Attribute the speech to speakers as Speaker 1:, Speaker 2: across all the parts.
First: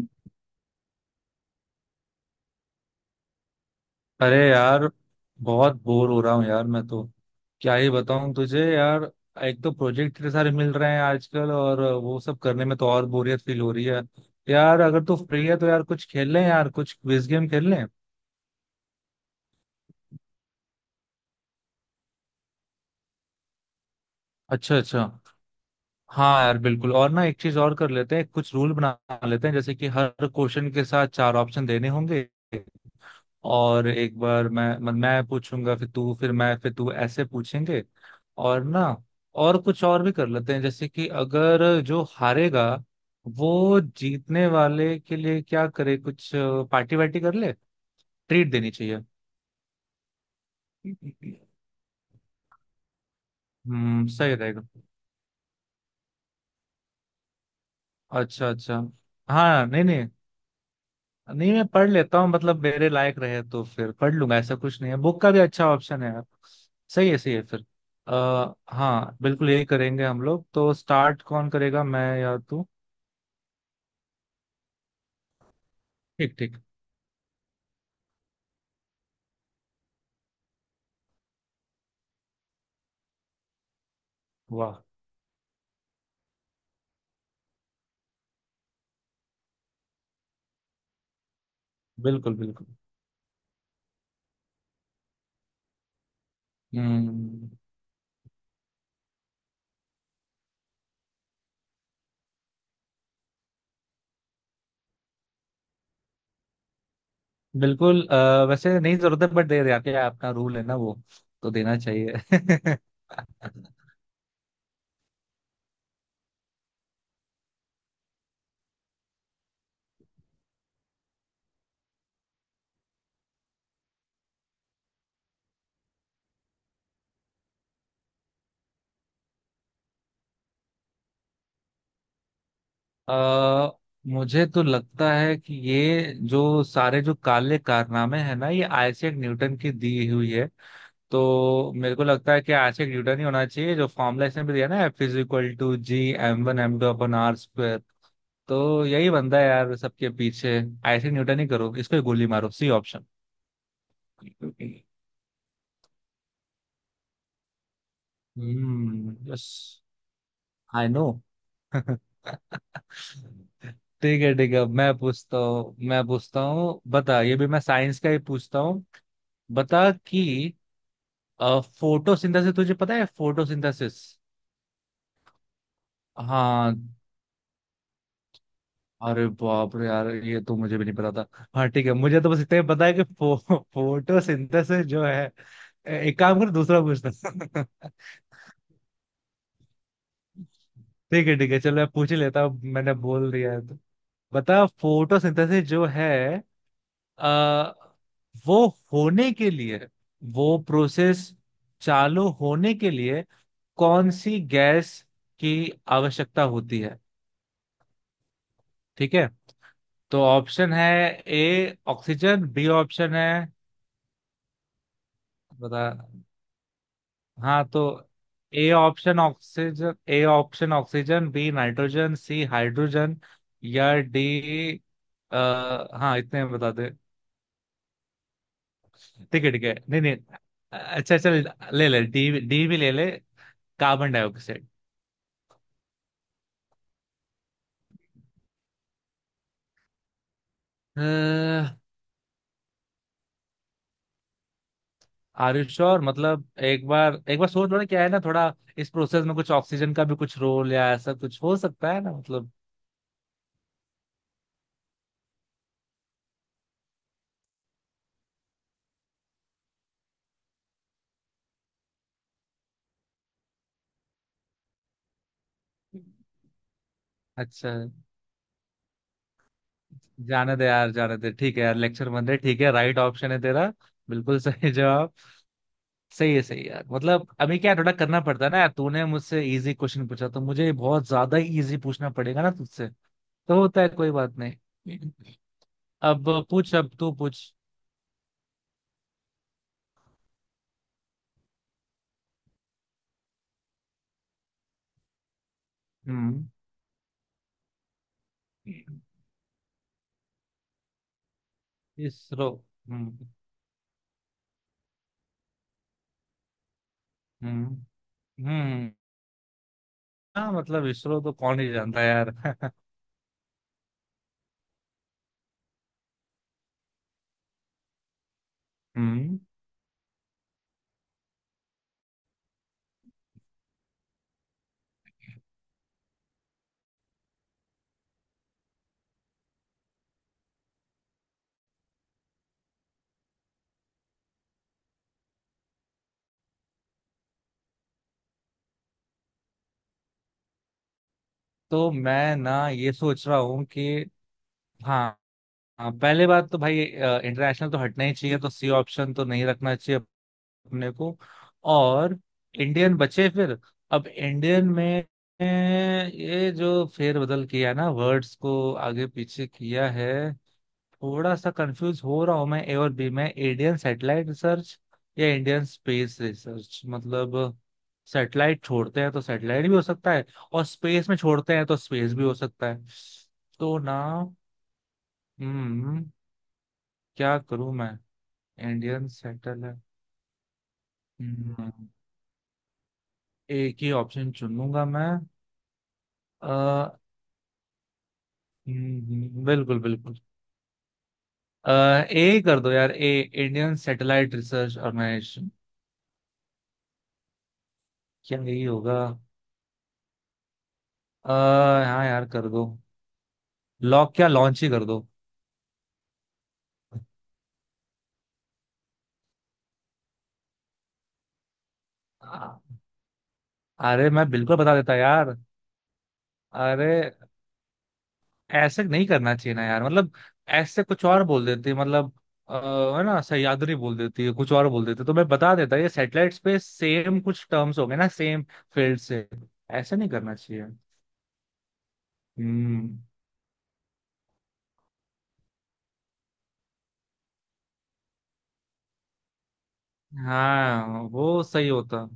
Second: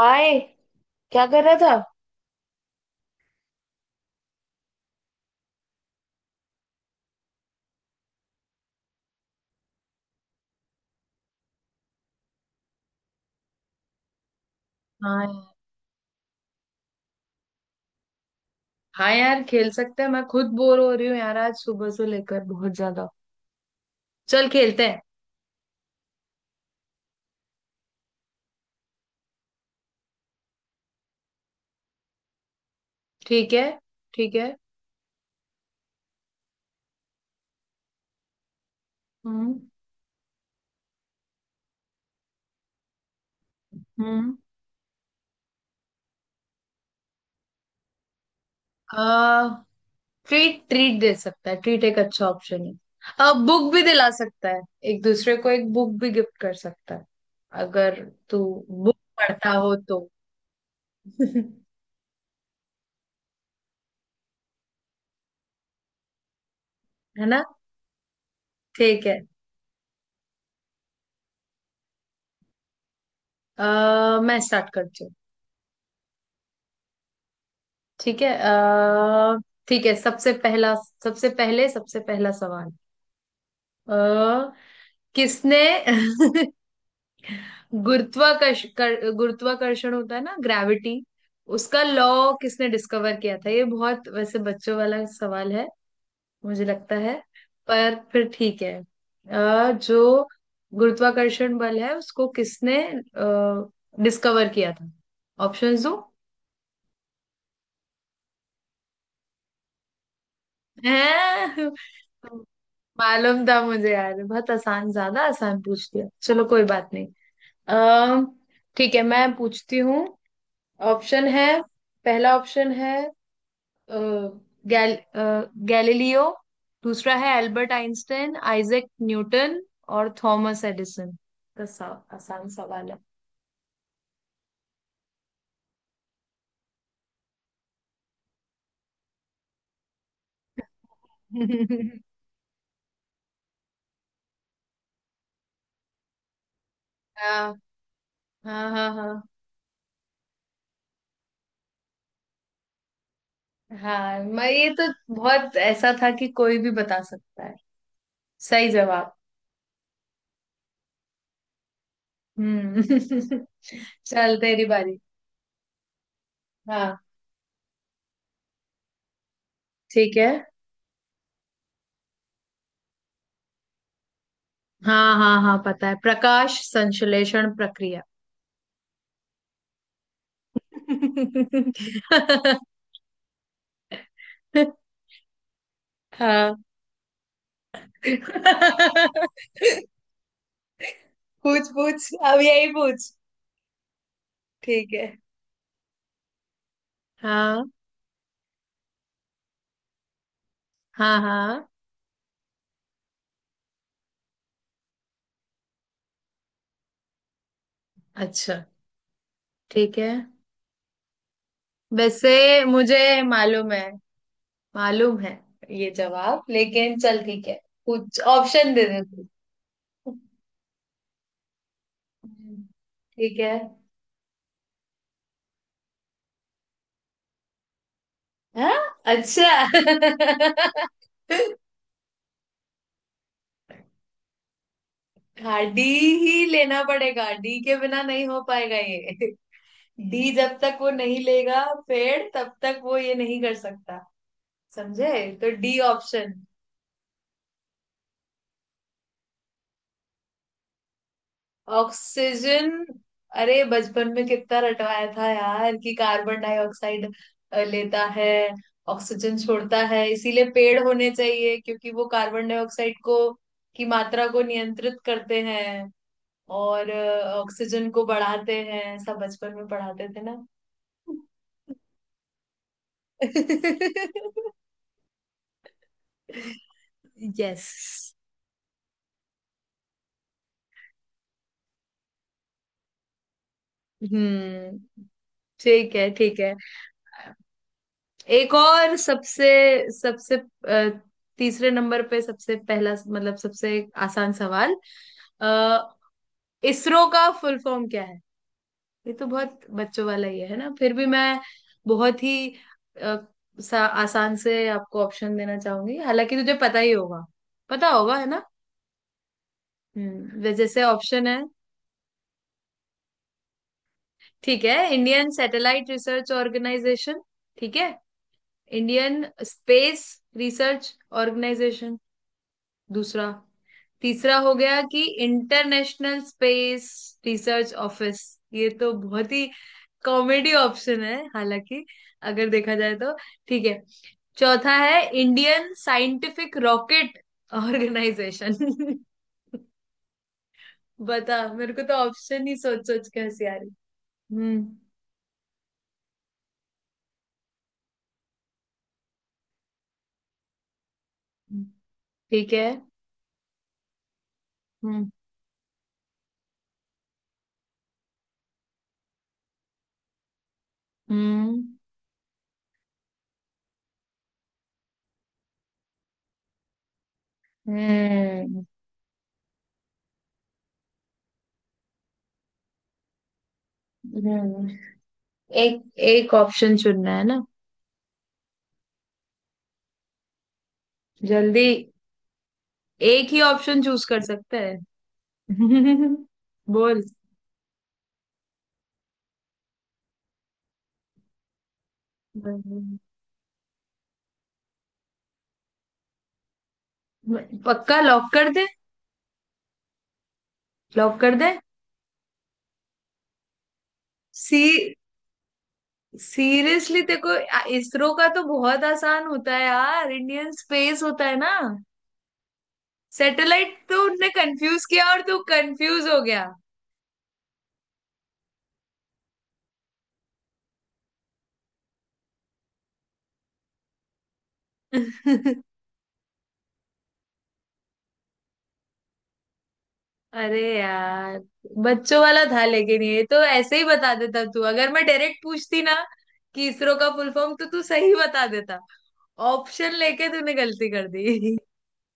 Speaker 1: हाय। क्या कर रहा था?
Speaker 2: अरे यार, बहुत बोर हो रहा हूँ यार। मैं तो क्या ही बताऊँ तुझे यार। एक तो प्रोजेक्ट इतने सारे मिल रहे हैं आजकल, और वो सब करने में तो और बोरियत फील हो रही है यार। अगर तू
Speaker 1: हाँ यार।
Speaker 2: फ्री है तो यार कुछ खेल लें, यार कुछ क्विज गेम खेल लें।
Speaker 1: हाँ यार, खेल सकते हैं, मैं खुद बोर हो रही हूँ यार, आज सुबह से लेकर बहुत ज्यादा। चल
Speaker 2: अच्छा
Speaker 1: खेलते हैं।
Speaker 2: अच्छा। हाँ यार, बिल्कुल। और ना, एक चीज और कर लेते हैं, कुछ रूल बना लेते हैं, जैसे कि हर क्वेश्चन के साथ चार ऑप्शन देने होंगे।
Speaker 1: ठीक है।
Speaker 2: और एक
Speaker 1: ठीक
Speaker 2: बार
Speaker 1: है।
Speaker 2: मैं मत- मैं पूछूंगा, फिर तू, फिर मैं, फिर तू, ऐसे पूछेंगे। और ना,
Speaker 1: हम्म।
Speaker 2: और कुछ और भी कर लेते हैं, जैसे कि अगर जो हारेगा वो
Speaker 1: हम्म।
Speaker 2: जीतने वाले के लिए क्या करे, कुछ पार्टी वार्टी कर ले, ट्रीट देनी चाहिए।
Speaker 1: आ, ट्रीट ट्रीट दे सकता है, ट्रीट एक अच्छा ऑप्शन है। बुक भी दिला
Speaker 2: सही
Speaker 1: सकता है।
Speaker 2: रहेगा।
Speaker 1: एक दूसरे को एक बुक भी गिफ्ट कर सकता है, अगर तू
Speaker 2: अच्छा अच्छा।
Speaker 1: बुक पढ़ता
Speaker 2: हाँ,
Speaker 1: हो
Speaker 2: नहीं
Speaker 1: तो।
Speaker 2: नहीं। नहीं मैं पढ़ लेता हूँ, मतलब मेरे लायक रहे तो फिर पढ़ लूंगा, ऐसा कुछ नहीं है। बुक का भी अच्छा ऑप्शन है यार।
Speaker 1: है
Speaker 2: सही है
Speaker 1: ना?
Speaker 2: फिर।
Speaker 1: ठीक
Speaker 2: हाँ
Speaker 1: है।
Speaker 2: बिल्कुल, यही करेंगे हम लोग। तो स्टार्ट कौन करेगा, मैं या तू?
Speaker 1: मैं स्टार्ट करती हूँ।
Speaker 2: ठीक ठीक।
Speaker 1: ठीक है। ठीक है। सबसे पहला सवाल। अ,
Speaker 2: वाह।
Speaker 1: किसने गुरुत्वाकर्षण होता है ना, ग्रेविटी, उसका लॉ
Speaker 2: बिल्कुल बिल्कुल।
Speaker 1: किसने डिस्कवर किया था? ये बहुत वैसे बच्चों वाला सवाल है मुझे लगता है,
Speaker 2: हम्म।
Speaker 1: पर फिर ठीक है। जो गुरुत्वाकर्षण बल है उसको किसने डिस्कवर किया था? ऑप्शंस दो।
Speaker 2: बिल्कुल, वैसे नहीं जरूरत है, बट दे रहे, आपके अपना रूल है ना वो, तो
Speaker 1: हैं?
Speaker 2: देना चाहिए।
Speaker 1: मालूम था मुझे यार, बहुत आसान, ज्यादा आसान पूछ लिया, चलो कोई बात नहीं। अम ठीक है, मैं पूछती हूँ। ऑप्शन है, पहला ऑप्शन है अ, गैलीलियो, दूसरा है एल्बर्ट आइंस्टाइन, आइजैक न्यूटन और थॉमस एडिसन। तो सा, आसान सवाल है।
Speaker 2: आ, मुझे तो लगता है कि ये जो सारे जो काले कारनामे हैं ना, ये आइजैक न्यूटन की दी हुई है। तो मेरे को लगता है कि आज एक न्यूटन ही होना चाहिए, जो फॉर्मूला इसने भी दिया ना, F is equal to G M one M two अपन आर
Speaker 1: हाँ
Speaker 2: स्क्वायर।
Speaker 1: हाँ
Speaker 2: तो
Speaker 1: हाँ।
Speaker 2: यही
Speaker 1: हाँ
Speaker 2: बंदा है यार सबके पीछे। ऐसे न्यूटन ही करो, इसको ही गोली मारो, सी ऑप्शन।
Speaker 1: हाँ, मैं ये तो बहुत ऐसा था कि कोई भी बता सकता है। सही जवाब।
Speaker 2: यस। I no.
Speaker 1: हम्म।
Speaker 2: ठीक है
Speaker 1: चल
Speaker 2: ठीक
Speaker 1: तेरी
Speaker 2: है, मैं
Speaker 1: बारी।
Speaker 2: पूछता हूँ मैं पूछता हूँ,
Speaker 1: हाँ।
Speaker 2: बता। ये भी मैं साइंस का ही पूछता हूँ। बता
Speaker 1: ठीक है।
Speaker 2: कि फोटोसिंथेसिस तुझे पता है, फोटोसिंथेसिस?
Speaker 1: हाँ हाँ हाँ, पता है, प्रकाश
Speaker 2: हाँ।
Speaker 1: संश्लेषण प्रक्रिया।
Speaker 2: अरे बाप रे यार, ये तो मुझे भी नहीं पता था। हाँ ठीक है, मुझे तो बस इतना ही पता है कि फोटोसिंथेसिस जो है। एक काम कर,
Speaker 1: हाँ।
Speaker 2: दूसरा पूछता। ठीक है ठीक है,
Speaker 1: पूछ
Speaker 2: चलो मैं
Speaker 1: पूछ,
Speaker 2: पूछ ही
Speaker 1: अब
Speaker 2: लेता हूँ,
Speaker 1: यही
Speaker 2: मैंने
Speaker 1: पूछ।
Speaker 2: बोल दिया है तो। बता
Speaker 1: ठीक है।
Speaker 2: फोटोसिंथेसिस जो है,
Speaker 1: हाँ।
Speaker 2: आ, वो होने के लिए, वो
Speaker 1: हाँ
Speaker 2: प्रोसेस
Speaker 1: हाँ।
Speaker 2: चालू होने के लिए कौन सी गैस की आवश्यकता होती है?
Speaker 1: अच्छा।
Speaker 2: ठीक है।
Speaker 1: ठीक है।
Speaker 2: तो ऑप्शन है, ए ऑक्सीजन,
Speaker 1: वैसे
Speaker 2: बी
Speaker 1: मुझे
Speaker 2: ऑप्शन है,
Speaker 1: मालूम है, मालूम है
Speaker 2: बता।
Speaker 1: ये जवाब, लेकिन चल ठीक है,
Speaker 2: हाँ तो
Speaker 1: कुछ
Speaker 2: ए
Speaker 1: ऑप्शन दे दे
Speaker 2: ऑप्शन
Speaker 1: तू।
Speaker 2: Oxygen, A option oxygen, B nitrogen, C hydrogen,
Speaker 1: ठीक है।
Speaker 2: या डी। आ, हाँ इतने बता दे।
Speaker 1: हाँ।
Speaker 2: ठीक
Speaker 1: अच्छा।
Speaker 2: है ठीक है, नहीं नहीं। अच्छा चल, ले ले, डी डी भी ले ले, कार्बन डाइऑक्साइड।
Speaker 1: हाँ, डी ही लेना पड़ेगा, डी के बिना नहीं हो पाएगा ये। डी, जब तक वो नहीं लेगा पेड़ तब तक वो ये नहीं कर सकता, समझे? तो
Speaker 2: are you
Speaker 1: the
Speaker 2: sure?
Speaker 1: Option.
Speaker 2: मतलब एक बार सोच लो ना, क्या है ना थोड़ा, इस प्रोसेस में कुछ ऑक्सीजन का भी कुछ रोल या ऐसा कुछ हो सकता है ना, मतलब।
Speaker 1: ऑक्सीजन? अरे बचपन में कितना रटवाया था यार कि कार्बन डाइऑक्साइड लेता है, ऑक्सीजन छोड़ता है, इसीलिए पेड़ होने चाहिए क्योंकि वो कार्बन डाइऑक्साइड को की मात्रा को नियंत्रित करते हैं, और
Speaker 2: अच्छा।
Speaker 1: ऑक्सीजन को बढ़ाते हैं, सब बचपन में पढ़ाते थे ना।
Speaker 2: जाने दे यार, जाने दे, ठीक है यार, लेक्चर बन रहे, ठीक है, राइट ऑप्शन है तेरा। बिल्कुल। सही जवाब। सही है यार, मतलब अभी
Speaker 1: यस।
Speaker 2: क्या थोड़ा करना पड़ता है ना यार, तूने मुझसे इजी क्वेश्चन पूछा तो मुझे बहुत ज्यादा इजी पूछना पड़ेगा ना तुझसे, तो होता है, कोई बात नहीं।
Speaker 1: हम्म। ठीक है।
Speaker 2: अब
Speaker 1: ठीक है।
Speaker 2: पूछ, अब तू पूछ।
Speaker 1: एक और, सबसे सबसे अ, तीसरे नंबर पे, सबसे पहला मतलब सबसे आसान सवाल। अ,
Speaker 2: हम्म।
Speaker 1: इसरो का फुल फॉर्म क्या है? ये तो बहुत बच्चों वाला ही है ना, फिर भी मैं बहुत ही
Speaker 2: इसरो।
Speaker 1: अ,
Speaker 2: हम्म।
Speaker 1: सा, आसान से आपको ऑप्शन देना चाहूंगी, हालांकि तुझे पता ही होगा।
Speaker 2: हम्म।
Speaker 1: पता होगा है ना?
Speaker 2: हम्म।
Speaker 1: हम्म।
Speaker 2: हाँ,
Speaker 1: जैसे
Speaker 2: मतलब इसरो
Speaker 1: ऑप्शन
Speaker 2: तो
Speaker 1: है।
Speaker 2: कौन ही जानता है यार।
Speaker 1: ठीक है, इंडियन सैटेलाइट रिसर्च ऑर्गेनाइजेशन। ठीक है, इंडियन
Speaker 2: हम्म।
Speaker 1: Space research organisation. दूसरा, तीसरा हो गया कि इंटरनेशनल स्पेस रिसर्च ऑफिस, ये तो बहुत ही कॉमेडी ऑप्शन है, हालांकि अगर देखा जाए तो। ठीक है, चौथा है इंडियन साइंटिफिक रॉकेट ऑर्गेनाइजेशन। बता, मेरे को
Speaker 2: तो
Speaker 1: तो
Speaker 2: मैं
Speaker 1: ऑप्शन ही
Speaker 2: ना
Speaker 1: सोच
Speaker 2: ये
Speaker 1: सोच के
Speaker 2: सोच रहा
Speaker 1: हंसी आ
Speaker 2: हूँ
Speaker 1: रही।
Speaker 2: कि
Speaker 1: हम्म।
Speaker 2: हाँ हाँ, पहले बात तो भाई इंटरनेशनल तो हटना ही चाहिए, तो सी ऑप्शन तो नहीं रखना चाहिए अपने को। और
Speaker 1: ठीक है।
Speaker 2: इंडियन बचे फिर। अब इंडियन में,
Speaker 1: हम्म।
Speaker 2: ये जो फेरबदल किया ना, वर्ड्स को आगे पीछे किया है, थोड़ा सा
Speaker 1: हम्म।
Speaker 2: कंफ्यूज हो रहा हूं मैं ए और बी में। इंडियन सैटेलाइट रिसर्च या इंडियन स्पेस रिसर्च, मतलब
Speaker 1: हम्म।
Speaker 2: सैटेलाइट छोड़ते हैं तो सैटेलाइट भी हो सकता है, और स्पेस में छोड़ते हैं तो स्पेस भी हो सकता है, तो ना।
Speaker 1: हम्म। एक,
Speaker 2: हम्म।
Speaker 1: एक ऑप्शन चुनना है
Speaker 2: क्या
Speaker 1: ना?
Speaker 2: करूं मैं? इंडियन सेटल है।
Speaker 1: जल्दी,
Speaker 2: हम्म,
Speaker 1: एक ही
Speaker 2: एक
Speaker 1: ऑप्शन
Speaker 2: ही
Speaker 1: चूज कर
Speaker 2: ऑप्शन
Speaker 1: सकता
Speaker 2: चुन
Speaker 1: है।
Speaker 2: लूंगा मैं। आ,
Speaker 1: बोल।
Speaker 2: बिल्कुल बिल्कुल। आ, ए कर दो यार, A Indian satellite research organisation.
Speaker 1: पक्का लॉक
Speaker 2: क्या
Speaker 1: कर
Speaker 2: यही
Speaker 1: दे।
Speaker 2: होगा?
Speaker 1: लॉक
Speaker 2: आ,
Speaker 1: कर दे।
Speaker 2: हाँ यार कर दो। लॉक क्या,
Speaker 1: सी।
Speaker 2: लॉन्च ही कर दो।
Speaker 1: सीरियसली देखो, इसरो का तो बहुत आसान होता है यार, इंडियन स्पेस होता है ना,
Speaker 2: आ,
Speaker 1: सैटेलाइट तो
Speaker 2: अरे
Speaker 1: उनने
Speaker 2: मैं बिल्कुल बता
Speaker 1: कंफ्यूज
Speaker 2: देता
Speaker 1: किया और
Speaker 2: यार।
Speaker 1: तू कंफ्यूज हो गया।
Speaker 2: अरे, ऐसे नहीं करना चाहिए ना यार, मतलब ऐसे कुछ और बोल देते, मतलब अ, है ना, सह्याद्री बोल देती है, कुछ और बोल देते तो मैं बता देता, ये सैटेलाइट्स पे सेम कुछ टर्म्स हो गए ना, सेम फील्ड से, ऐसे नहीं करना
Speaker 1: अरे
Speaker 2: चाहिए।
Speaker 1: यार, बच्चों वाला था,
Speaker 2: हम्म।
Speaker 1: लेकिन ये तो ऐसे ही बता देता तू अगर मैं डायरेक्ट पूछती ना कि इसरो का फुल फॉर्म, तो तू सही बता देता। ऑप्शन लेके तूने गलती
Speaker 2: हाँ
Speaker 1: कर
Speaker 2: वो
Speaker 1: दी।
Speaker 2: सही होता।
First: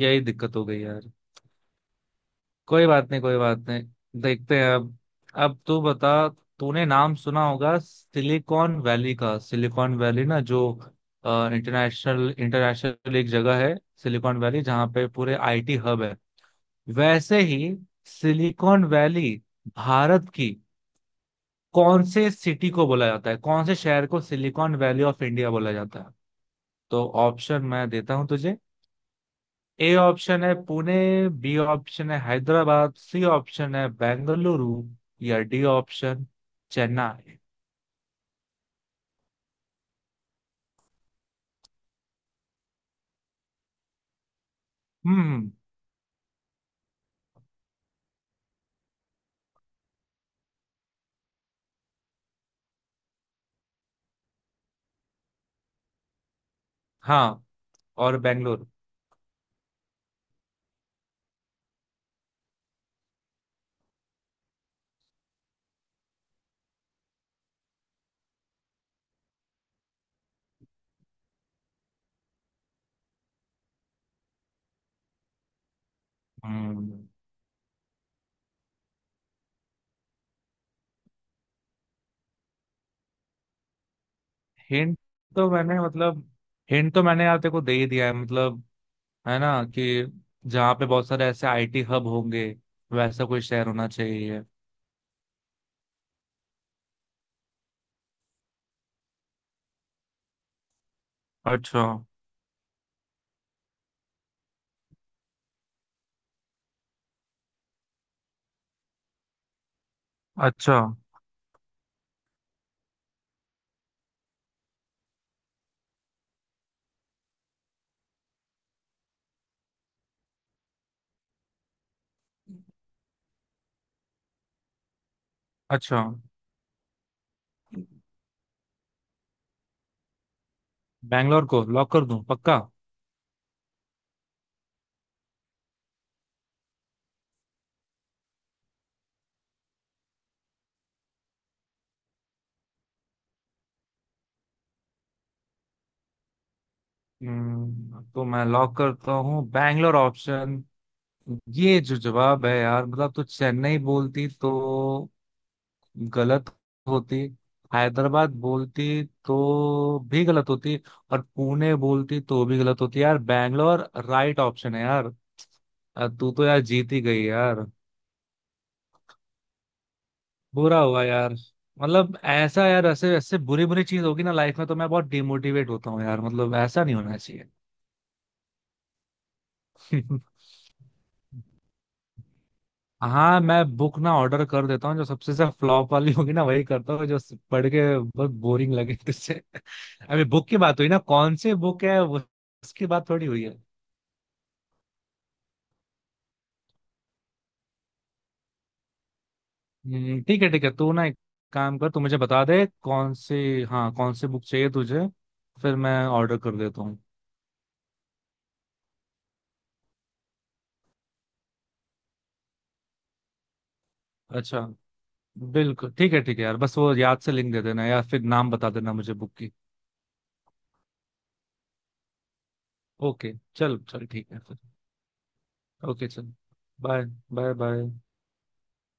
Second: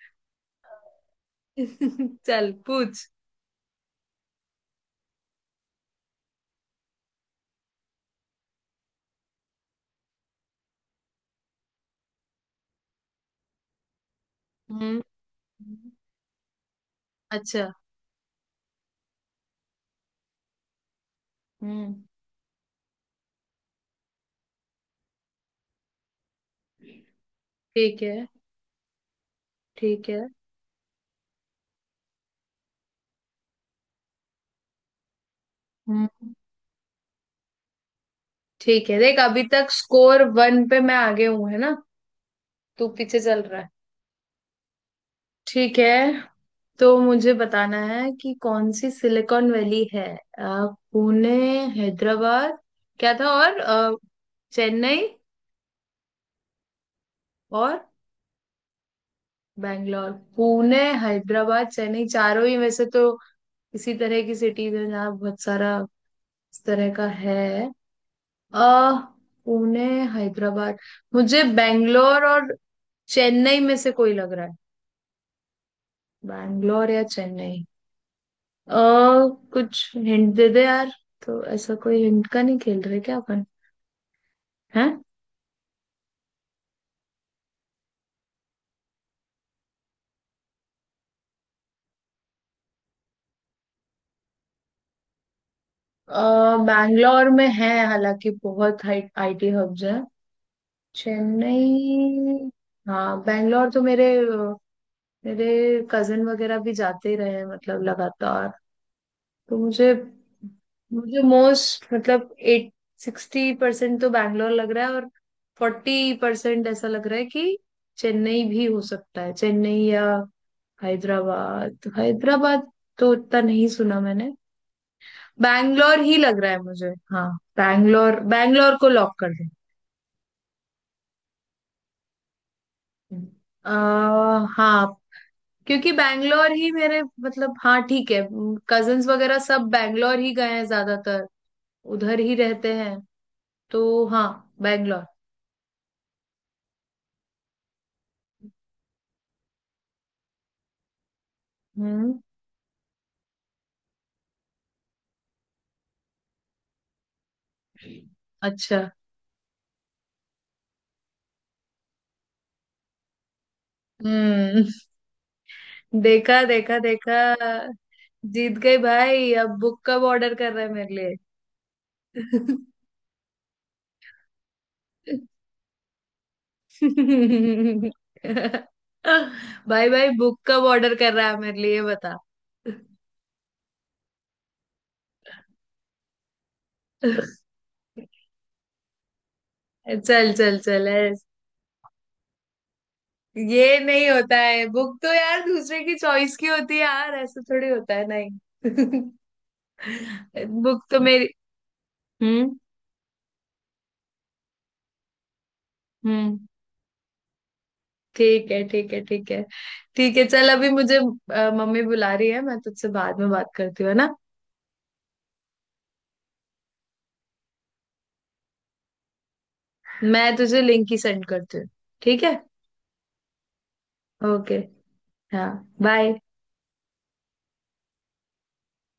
Speaker 2: यही दिक्कत हो गई यार।
Speaker 1: चल
Speaker 2: कोई
Speaker 1: पूछ।
Speaker 2: बात नहीं, कोई बात नहीं, देखते हैं अब। अब तू बता, तूने नाम सुना होगा सिलिकॉन वैली का, सिलिकॉन वैली ना, जो इंटरनेशनल इंटरनेशनल एक जगह है, सिलिकॉन वैली, जहाँ
Speaker 1: हम्म।
Speaker 2: पे पूरे आईटी हब है। वैसे
Speaker 1: अच्छा।
Speaker 2: ही सिलिकॉन वैली भारत की
Speaker 1: हम्म।
Speaker 2: कौन से सिटी को बोला जाता है, कौन से शहर को सिलिकॉन वैली ऑफ इंडिया बोला जाता है? तो ऑप्शन मैं
Speaker 1: ठीक
Speaker 2: देता
Speaker 1: है।
Speaker 2: हूँ तुझे। ए
Speaker 1: ठीक है।
Speaker 2: ऑप्शन है पुणे, बी ऑप्शन है हैदराबाद, सी ऑप्शन है बेंगलुरु, या डी ऑप्शन
Speaker 1: हम्म।
Speaker 2: चेन्नई।
Speaker 1: ठीक है देख, अभी तक स्कोर 1 पे मैं आगे हूं, है ना? तू पीछे चल रहा है।
Speaker 2: हम्म।
Speaker 1: ठीक है, तो मुझे बताना है कि कौन सी सिलिकॉन वैली है। अ, पुणे, हैदराबाद, क्या था और चेन्नई
Speaker 2: हाँ।
Speaker 1: और
Speaker 2: और बेंगलुरु।
Speaker 1: बैंगलोर। पुणे, हैदराबाद, चेन्नई, चारों ही वैसे तो इसी तरह की सिटीज है, जहाँ बहुत सारा इस तरह का है। अ पुणे, हैदराबाद, मुझे बैंगलोर और चेन्नई में से कोई लग रहा है, बैंगलोर या
Speaker 2: हम्म।
Speaker 1: चेन्नई। अ कुछ हिंट दे दे यार, तो ऐसा कोई हिंट का नहीं खेल रहे क्या? हैं?
Speaker 2: हिंट तो मैंने, मतलब हिंट तो मैंने यार तेरे को दे ही दिया है, मतलब है ना कि जहाँ पे बहुत सारे ऐसे आईटी हब होंगे, वैसा कोई शहर होना चाहिए।
Speaker 1: अ, बैंगलोर में है हालांकि बहुत हाई आईटी हब्स हैं,
Speaker 2: अच्छा।
Speaker 1: चेन्नई। हाँ, बैंगलोर तो मेरे मेरे कजिन वगैरह भी जाते ही रहे हैं, मतलब लगातार। तो मुझे
Speaker 2: अच्छा।
Speaker 1: मुझे मोस्ट, मतलब एट 60% तो बैंगलोर लग रहा है, और 40% ऐसा लग रहा है कि चेन्नई भी हो सकता है, चेन्नई या हैदराबाद। हैदराबाद तो उतना नहीं सुना मैंने, बैंगलोर
Speaker 2: अच्छा।
Speaker 1: ही लग रहा है मुझे। हाँ, बैंगलोर। बैंगलोर, को लॉक कर दें?
Speaker 2: बैंगलोर को लॉक कर दूं पक्का?
Speaker 1: अह हाँ, क्योंकि बैंगलोर ही मेरे, मतलब, हाँ ठीक है, कजन्स वगैरह सब बैंगलोर ही गए हैं ज्यादातर, उधर ही रहते हैं तो। हाँ, बैंगलोर।
Speaker 2: तो मैं लॉक करता हूँ बैंगलोर ऑप्शन। ये जो
Speaker 1: हम्म।
Speaker 2: जवाब है यार, मतलब तो चेन्नई बोलती तो गलत होती, हैदराबाद
Speaker 1: अच्छा।
Speaker 2: बोलती तो भी गलत होती, और पुणे बोलती तो भी गलत होती यार, बैंगलोर राइट
Speaker 1: हम्म।
Speaker 2: ऑप्शन है यार। तू
Speaker 1: देखा
Speaker 2: तो यार
Speaker 1: देखा
Speaker 2: जीत ही
Speaker 1: देखा,
Speaker 2: गई यार।
Speaker 1: जीत गई भाई, अब बुक कब ऑर्डर कर रहे हैं
Speaker 2: बुरा
Speaker 1: मेरे
Speaker 2: हुआ
Speaker 1: लिए?
Speaker 2: यार, मतलब ऐसा यार, ऐसे ऐसे बुरी बुरी चीज होगी ना लाइफ में तो मैं बहुत डिमोटिवेट होता हूँ यार, मतलब ऐसा नहीं होना चाहिए।
Speaker 1: भाई भाई, बुक कब ऑर्डर कर रहा है मेरे लिए, ये बता।
Speaker 2: हाँ मैं बुक ना ऑर्डर कर देता हूँ, जो सबसे ज्यादा फ्लॉप वाली होगी ना, वही करता हूँ, जो
Speaker 1: चल
Speaker 2: पढ़ के बहुत बोरिंग लगे तुझसे। अभी
Speaker 1: चल
Speaker 2: बुक की बात
Speaker 1: चल,
Speaker 2: हुई ना, कौन सी बुक है वो उसकी बात थोड़ी हुई है।
Speaker 1: ये नहीं होता है, बुक तो यार दूसरे की चॉइस की होती है यार, ऐसा थोड़ी होता है नहीं।
Speaker 2: ठीक है ठीक है,
Speaker 1: बुक
Speaker 2: तू
Speaker 1: तो
Speaker 2: ना एक
Speaker 1: मेरी।
Speaker 2: काम कर, तू मुझे बता
Speaker 1: हम्म।
Speaker 2: दे कौन सी, हाँ कौन सी बुक चाहिए तुझे, फिर मैं
Speaker 1: हम्म।
Speaker 2: ऑर्डर कर देता हूँ।
Speaker 1: ठीक है। ठीक है। ठीक है। ठीक है चल, अभी मुझे मम्मी बुला रही है, मैं तुझसे बाद में बात करती हूँ, है ना?
Speaker 2: अच्छा। बिल्कुल ठीक है यार, बस वो याद से लिंक दे देना या फिर नाम बता देना मुझे बुक की।
Speaker 1: मैं तुझे लिंक ही सेंड करती हूँ। ठीक है।
Speaker 2: ओके चल चल ठीक है
Speaker 1: ओके।
Speaker 2: फिर।
Speaker 1: हाँ।
Speaker 2: Okay
Speaker 1: bye.
Speaker 2: चल। बाय। Bye bye.